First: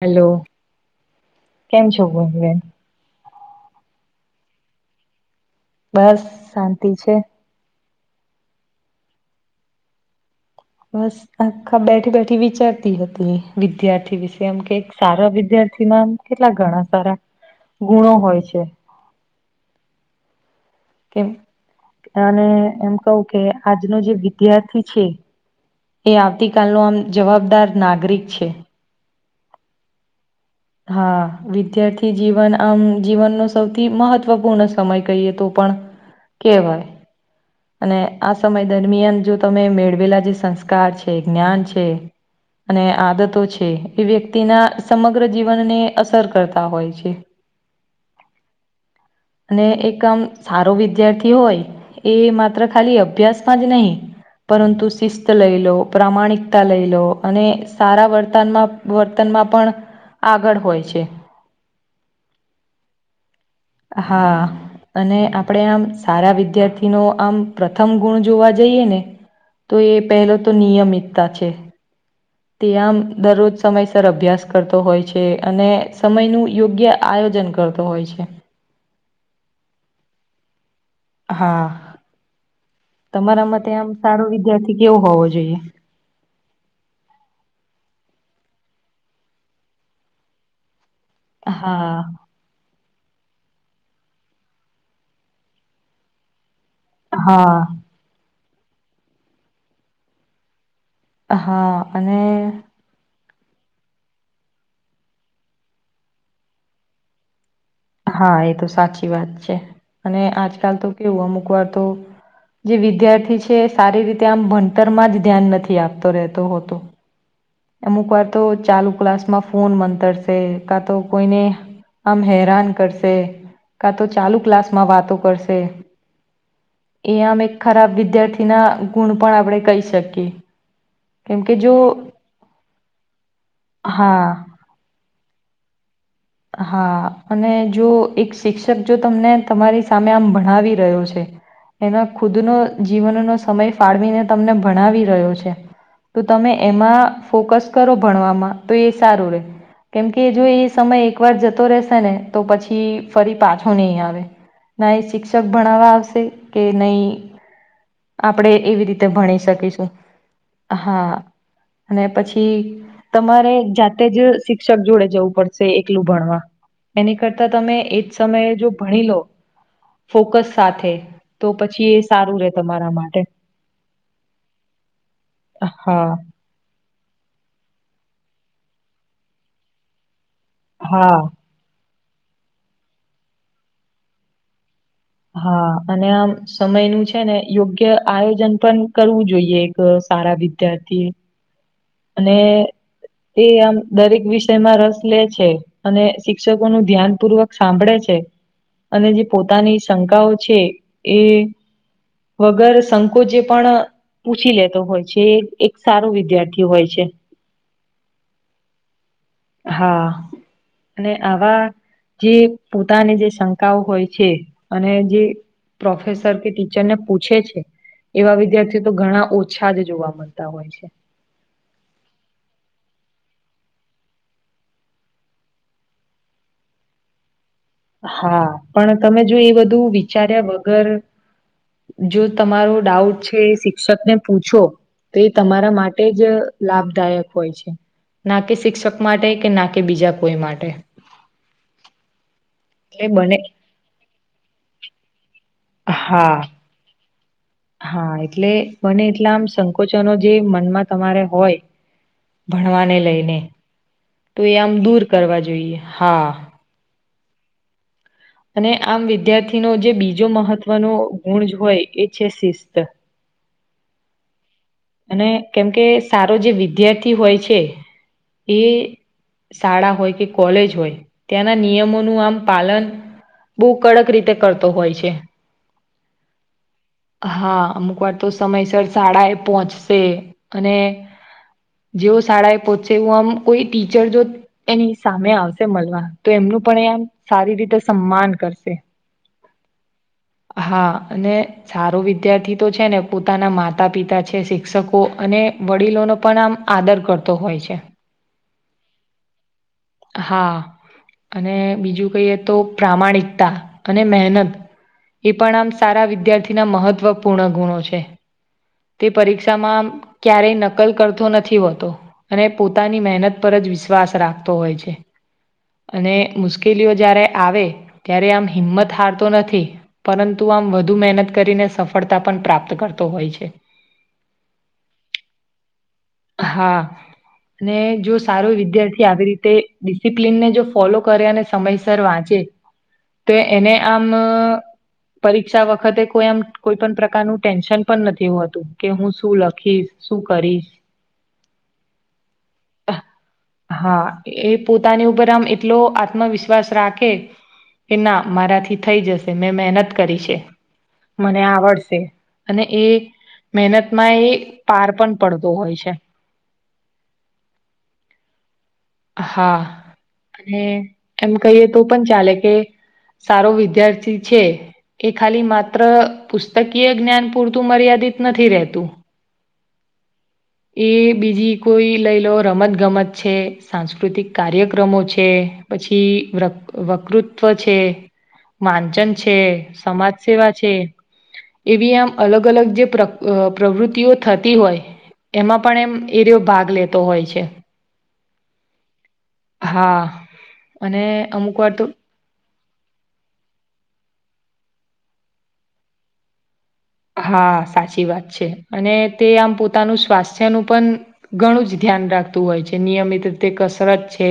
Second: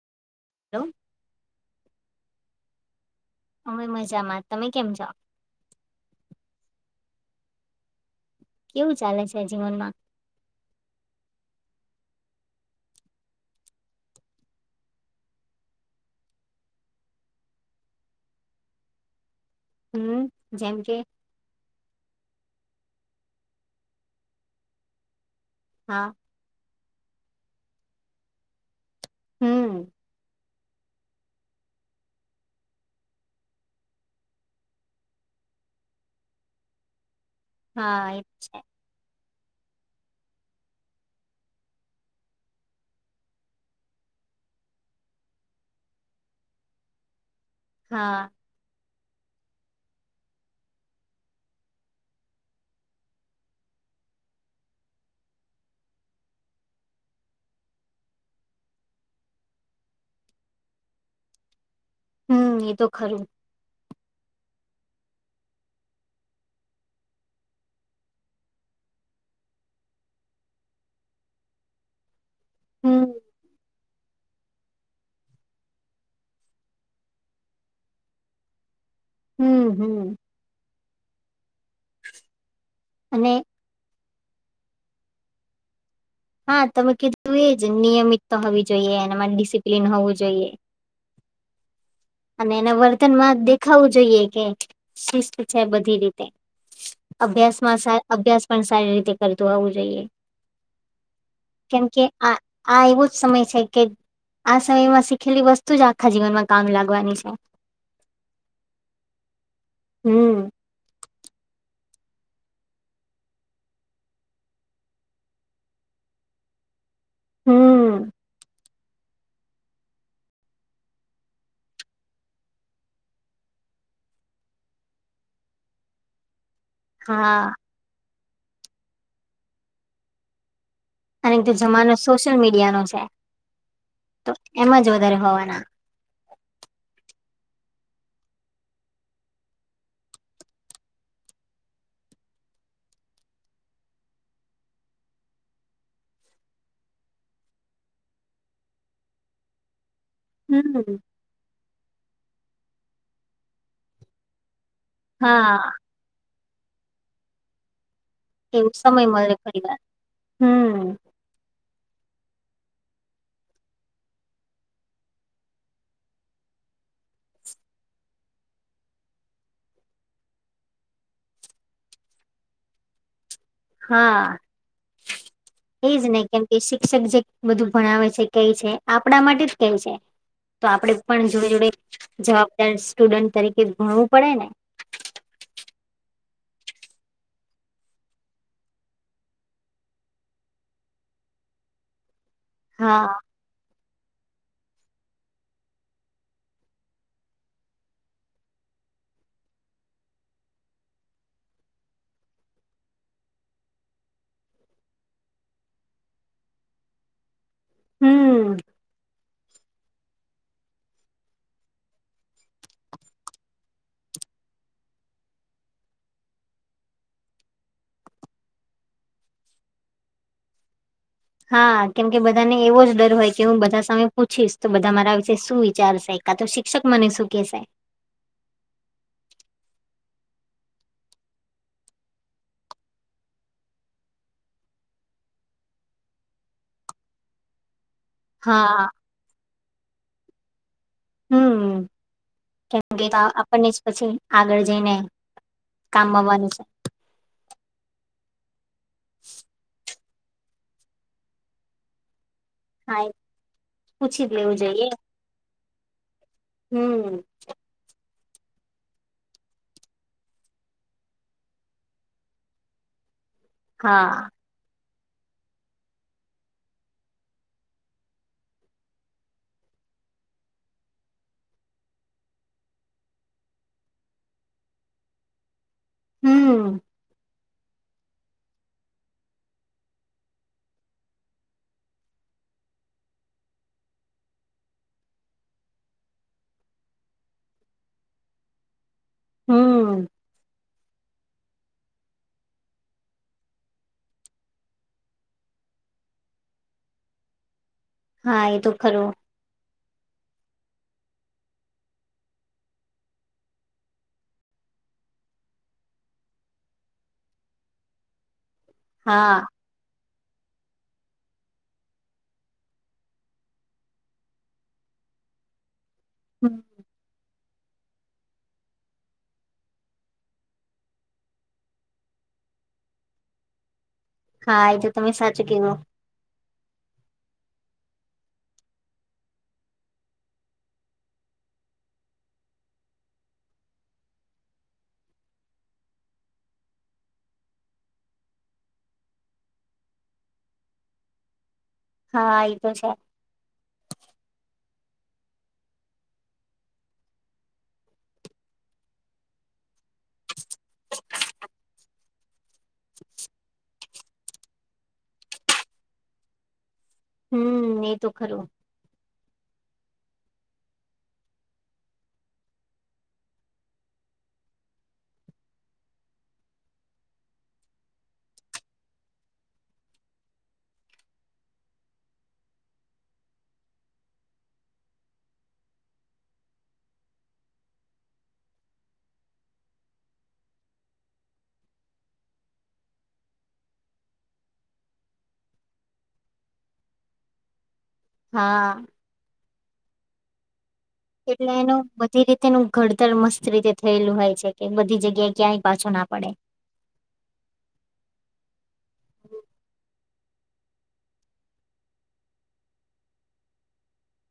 Hello hello કેમ છો બેન અમે મજામાં તમે કેમ છો બસ શાંતિ છે કેવું ચાલે છે જીવનમાં બસ આખા બેઠી બેઠી વિચારતી હતી વિદ્યાર્થી વિશે આમ કે એક સારા વિદ્યાર્થી કેટલા ઘણા સારા ગુણો હોય છે હમ જેમ કે કેમ અને એમ કહું કે આજનો જે વિદ્યાર્થી છે હા એ આવતી કાલનો આમ જવાબદાર નાગરિક છે હમ હા વિદ્યાર્થી જીવન આમ જીવનનો સૌથી મહત્વપૂર્ણ સમય કહીએ તો પણ કેવાય અને હા એ- આ સમય દરમિયાન જો તમે મેળવેલા જે સંસ્કાર છે જ્ઞાન છે અને આદતો છે એ વ્યક્તિના સમગ્ર સમગ્ર જીવનને અસર કરતા હોય છે હા [inaudible] અને એક આમ સારો વિદ્યાર્થી હોય એ માત્ર ખાલી અભ્યાસમાં જ નહીં પરંતુ શિસ્ત લઈલો પ્રામાણિકતા લઈલો અને સારા વર્તનમાં વર્તન પણ આગળ હોય છે હમ એ તો ખરું હા અને આપણેે આમ સારા વિદ્યાર્થી ન આમ પ્રથમ ગુણ જોવા જઈએ ને તો એ પહેલો તો નિયમિતતા છે તે આમ હમ દરરોજ સમય તર અભ્યાસ કરતો હોય છે અને સમય નું યોગ્ય આયોજન કરતો હોય છે હમ હમ હા અને તમારા માટે આમ સારો વિદ્યાર્થી કેવો હોવો જોઈએ હા તમે કીધું એ જ નિયમિત તો હોવી જોઈએ એમાં ડિસિપ્લિન હોવું જોઈએ હા અને એના વર્તનમાં દેખાવું જોઈએ કે શિસ્ત છે બધી રીતે હા. અભ્યાસમાં અભ્યાસ પણ સારી રીતે કરતું હોવું જોઈએ હા કેમ કે અને આ આ એવો જ સમય છે કે આ સમયમાં શીખેલી વસ્તુ જ આખા જીવનમાં કામ લાગવાની છે હા એ તો સાચી વાત છે અને હમ આજકાલ તો કેવું અમુક વાર તો જે વિદ્યાર્થી છે સારી રીતે આમ ભણતરમાં જ ધ્યાન નથી આપતો રહેતો હોતો અમુક હમ વાર તો ચાલુ ક્લાસમાં ફોન મંતરશે ક તો કોઈને આમ હેરાન કા તો ચાલુ ક્લાસ માં વાતો કરશે એ આમ એક હા ખરાબ વિદ્યાર્થી ના ગુણ પણ આપણે કહી શકીએ અને કેમ જે કે જો જમાનો સોશિયલ મીડિયાનોો છે તો હા એમાં જ વધારે હોવાના હા અને જો એક શિક્ષક જો તમને તમારી સામે આમ ભણાવી રહ્યો છે એના ખુદનો જીવનનો સમય ફાળવીને તમને ભણાવી રહ્યો છે તો તમે એમાં ફોકસ કરો ભણવામાં તો એ સારું રે કેમ કે જો એ સમય હમ એક વાર જતો રહેશે ને તો પછી ફરી પાછો નહી આવે ના એ શિક્ષક હા ભણાવવા આવશે કે નઈ આપણેે એવું એવી સમય રીતે મળે ભણી ફરી વાર શકીશું હમ હા અને પછી કે તમારે જાતે જ શિક્ષક જોડે જવું પડશે કેટલું ભણવા એની કરતા તમે એજ સમયે જો ભણી લો ફોકસ સાથે તો પછી એ સારું રે તમારા માટે હા એજ હા ને કેમ કે શિક્ષક જે બધું ભણાવે છે કઈ છે આપણા માટે જ કઈ છે તો આપડે હા પણ જોડે જોડે જવાબદાર સ્ટુડન્ટ તરીકે ભણવું પડે ને સમય નું છે ને યોગ્ય આયોજન પણ કરવું જોઈએ એક સારા વિદ્યાર્થી એ અને હા એ આમ દરેક વિષયમાં રસ લે છે અને શિક્ષકો નું ધ્યાનપૂર્વક સાંભળે છે અને જે પોતાની શંકાઓ છે એ વગર સંકોચે પણ પૂછી લેતો હોય છે એક સારો વિદ્યાર્થી થી હોય છે હમ હા અને આવા જે પોતાની જે શંકાઓ હોય છે અને જે પ્રોફેસર કે ટીચર ને પૂછે છે એવા વિદ્યાર્થીઓ તો ઘણા ઓછા જ જોવા મળતા હોય છે હા કેમકે બધા ને એવો જ ડર હોય કે હું બધા સામે પૂછીશ તો બધા મારા વિશે શું વિચારશે કા તો શિક્ષક મને શું કેશે હા પણ તમે જો એ બધું વિચાર્યા વગર જો તમારો ડાઉટ છે એ શિક્ષકને પૂછો ત એ તમારા માટે જ લાભદાયક હોય છે ના કે હા શિક્ષક માટે કે ના કે બીજા કોઈ માટે હમ કેમ કે એટલે બને આપણને જ પછી આગળ જઈને કામ હા આવવાનું છે હા એટલે બને એટલા આમ સંકોચનો જે મનમાં તમારે હોય ભણવાને હા એ લઈને પૂછી જ તો એ લેવું આમ જોઈએ દૂર કરવા જોઈએ હા હમ અને આમ વિદ્યાર્થીનો જે બીજો મહત્વનો ગુણ હોય એ છે શિસ્ત હા અને કેમકે સારો જે વિદ્યાર્થી હોય છે એ શાળા હોય કે કોલેજ હોય ત્યાંના નિયમોનું આમ પાલન બહુ કડક રીતે કરતો હોય છે હમ હા અમુક વાર તો સમયસર શાળા એ પહોંચશે અને જેવો શાળા એ પહોંચશે હું આમ કોઈ ટીચર જો એની સામે આવશે મળવા તો એમ નું પણ એમ સારી રીતે સન્માન કરશે હમ હા અને સારો વિદ્યાર્થી તો છે ને પોતાના માતા પિતા છે શી શિક્ષકો અને વડીલોનો પણ આમ આદર કરતો હોય છે હા એ તો ખરું હા અને બીજું કહીએ તો પ્રામાણિકતા અને મહેનત એ પણ આમ સારા વિદ્યાર્થીના મહત્વપૂર્ણ ગુણો છે તે હા પરીક્ષામાં આમ ક્યારેય નકલ કરતો નથી હોતો અને પોતાની મહેનત પર જ વિશ્વાસ રાખતો હોય. હોય છે અને હમ મુશ્કેલીઓ જ્યારે આવે ત્યારે આમ હિંમત હાર તો નથી પરંતુ આમ વધુ મહેનત કરીને સફળતા પણ યા પણ પ્રાપ્ત કરતો હોય છે હા એ તો તમે સાચું કેવો હા અને જો સારો વિદ્યાર્થી આવી રીતે ડિસિપ્લીન ને જો ફોલો કરે અને સમયસર વાંચે ચે તો એને આમ પરીક્ષા વખતે કોઈ આમ કોઈ પણ પ્રકારનું ટેન્શન પણ નથી હોતું કે હું શું લખીશ શું કરીશ હા એ તો છે હા એ પોતાની ઉપર આમ એટલો આત્મવિશ્વાસ રાખે કે ના મારાથી થઈ જશે મેં મહેનત કરી છે મને આવડશે અને એ મહેનતમાં એ પાર પણ પડતો હોય છે હમ એ તો ખરું હા અને એમ કહીએ તો પણ ચાલે કે સારો વિદ્યાર્થી છે એ ખાલી માત્ર પુસ્તકીય જ્ઞાન પૂરતું મર્યાદા ર નથી રતું એ બીજી કોઈ લઈ લો રમત ગમત છે સાંસ્કૃતિક કાર્યક્રમો છે પછી વ વકૃત્વ છે માનચન છે સમાજ સેવા છે એવી આમ અલગ અલગ જે પ્ર પ્રવૃતિઓ થતી હોય એમાં પણ એમ એરિયો ભાગ લેતો હોય છે હા હા અને એટલે અમુક વાર એનું તો બધી રીતેનું ઘડતર મસ્ત રીતે થયેલું હોય છે કે બધી જગ્યાએ ક્યાંય પાછો ના પડે હા સાચી વાત છે, અને તે આમ પોતાનું સ્વા છે, નું પણ ઘણું જ ધ્યાન રાખતું હોય છે, નિયમિત રીતે કસરત છે.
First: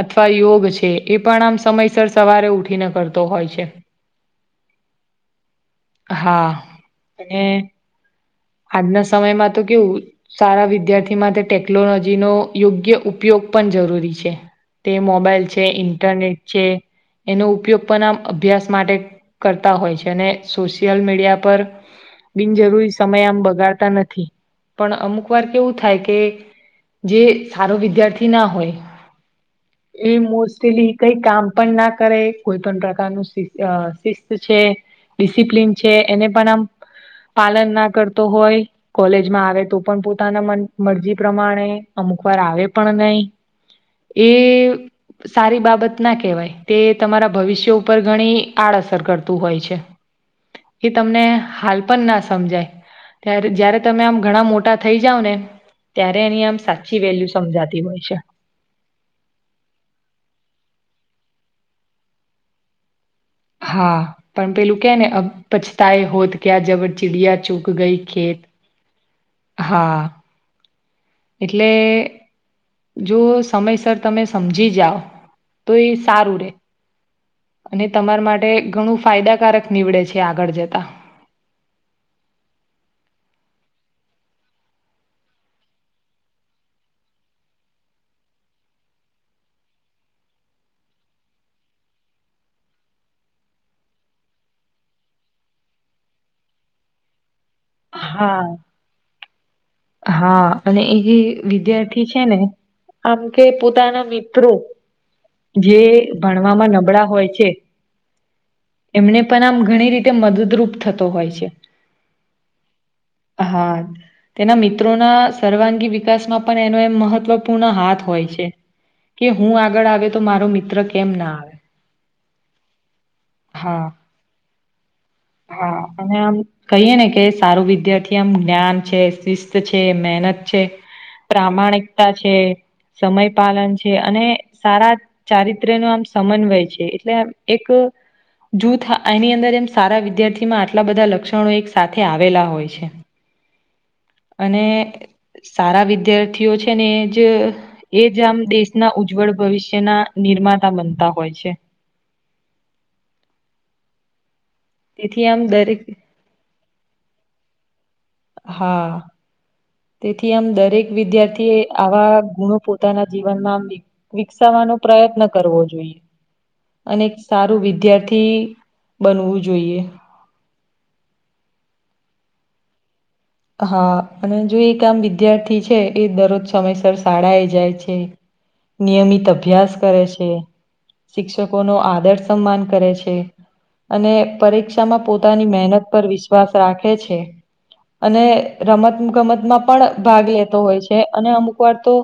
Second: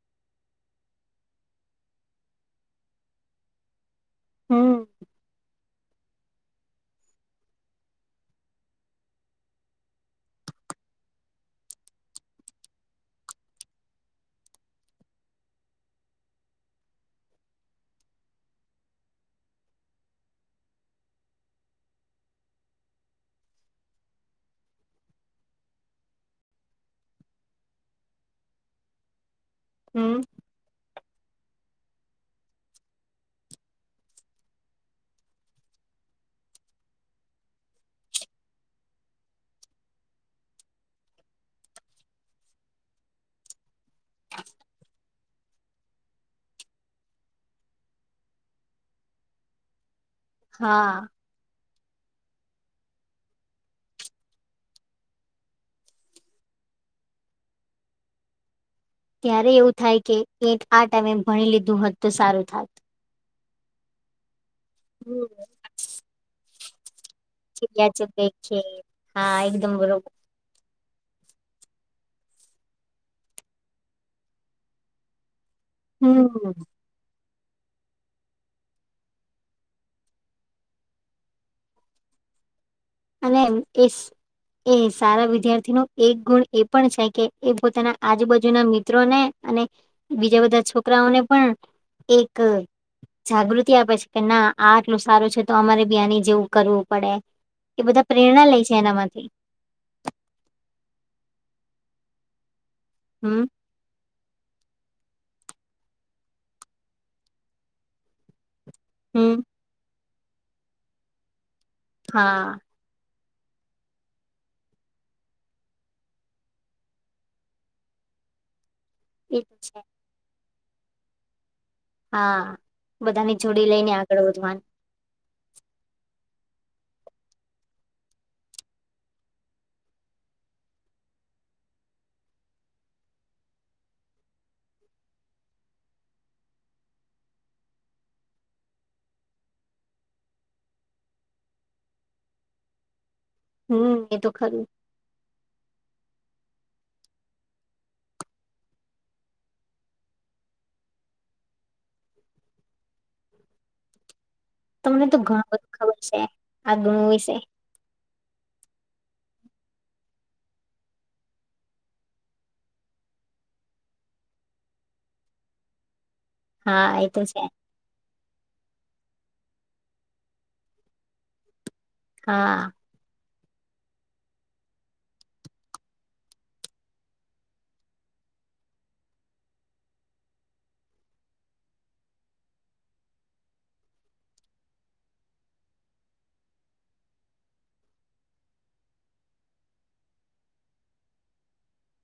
અથવા યોગ છે, એ પણ આમ સમયસર સવારે ઉઠીને કરતો હોય છે. હમ. હા અને આજના સમયમાં તો કેવું સારા વિદ્યાર્થી માટે ટેકનોલોજીનો યોગ્ય ઉપયોગ પણ જરૂરી છે, તે મોબાઈલ છે, ઇન્ટરનેટ છે. એનો ઉપયોગ પણ આમ અભ્યાસ માટે કરતા હોય છે, અને સોશિયલ મીડિયા પર બિનજરૂરી સમય આમ બગાડતા નથી પણ અમુક વાર કેવું થાય કે જે હારો વિદ્યાર્થી ના હોય હમ એ મોસ્ટલી કઈ કામ પણ ના કરે કોઈ પણ પ્રકારનું અ શિસ્ત છે. ડિસિપ્લન છે, એને પણ આમ પાલન ના કરતો હોય કોલેજમાં આવે તો પણ પોતાના મન મરજી પ્રમાણે અમુક વાર આવે પણ નય એ સારી બાબત ના કહેવાય તે તમારા ભવિષ્ય ઉપર ઘણી આડઅસર કરતું હોય છે‌. એ હા તમને હાલ પન ના સમજાય ત્યારે જયારે તમે આમ ઘણા મોટા થઈ જાઓ ને ત્યારે એની આમ સાચી વેલ્યુ સમજાતી હોય છે. ત્યારે એવું થાય કે એક આ ટાઈમે ભણી લીધું હોત તો સારું થાત હા પણ પેલું કે ને હમ અબ પછતા એ હોત કયા જબ ચિડિયા ચુગ ગઈ યાદ ખેત છે હા એકદમ બરોબર હા એટલે જો સમયસર તમે સમજી જાઓ તો એ હમ સારું રે અને તમારા માટે ઘણું ફાયદાકારક નીવડે છે, આગળ જતા અને એમ એસ એ સારા વિદ્યાર્થી નો એક ગુણ એ પણ છે, કે એ પોતાના આજુબાજુના મિત્રો ને અને બીજા બધા છોકરાઓને પણ એક જાગૃતિ આપે છે, કે ના આ આટલું સારું છે, તો અમારે બી આની જેવું કરવું પડે એ બધા પ્રેરણા હા લે છે, એનામાંથી હા અને એ જે વિદ્યાર્થી છે, ને આમ હમ કે પોતાના મિ ત્રો જે ભણવામાં નબળા હોય છે. એમને હમ પણ આમ ઘણી રીતે મદદરૂપ થતો હોય છે. હા. હા. તેના મિત્રોના સર્વાંગી વિકાસમાં પણ એનો એમ મહત્વપૂર્ણ હાથ હોય છે. કે એ હું તો છે આગળ આવે તો મારો મિત્ર કેમ ના આવે હા બધાની જોડી હા લઈને આગળ વધવાનું હા અને આમ કહીએ ને કે સારું વિધ્યાર્થી આમ જ્ઞાન છે, શિસ્ત છે, મેહ નત છે, પ્રામાણિકતા છે, સમય પાલન છે, અને સારા ચારિત્ર્યનો આમ સમન્વય છે, એટલે એક જૂથ એની અંદર એમ સારા વિદ્યાર્થીમાં આટલા બધા લક્ષણો એક સાથે આવેલા હોય છે. હમ એ તો અને ખરું સારા વિદ્યા થી ઓ છે, ને એ જ એ જ આમ દેશના ઉજ્જવળ ભવિષ્યના નિર્માતા બનતા હોય છે. તમને તો તેથી આમ ઘણું બધું દરેક ખબર છે, આ ગુણો વિશે હા. તેથી આમ દરેક વિદ્યાર્થી એ આવા ગુણો પોતાના જીવનમાં વિ વિકસાવા નો પ્રયત્ન જોઈએ હા અને એ તો છે સારું વિદ્યાર્થી બનવુ જોઈએ હા હા અને જો એક આમ વિદ્યાર્થી છે એ દરરોજ સમયસર શાળા એ જાય છે નિયમિત અભ્યાસ કરે છે શિક્ષકો નો આદર સમાન કરે છે અને પરીક્ષામાં પોતાની મહેનત પર વિશ્વાસ રાખે છે અને રમત ગમતમાં પણ ભાગ લેતો હોય છે અને અમુક વાર તો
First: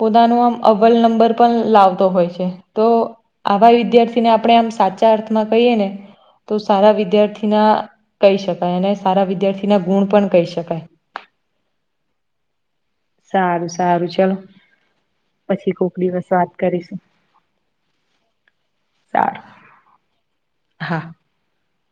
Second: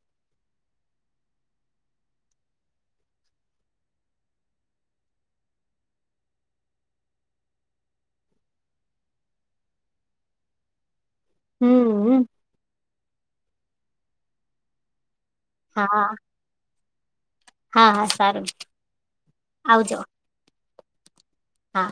પોતાનું આમ અવવલ નંબર પણ લાવતો હોય છે તો આવા વિદ્યાર્થીને આપણે આમ સાચા અર્થમાં કહીએ ને તો સારા વિદ્યાર્થીના કહી શકાય અને સારા વિદ્યાર્થીના ગુણ પણ કહી શકાય હમ હ સારું સારું ચલો પછી હા કોક દિવસ વાત કરીશું હા હા સારું સારું. આવજો હા હા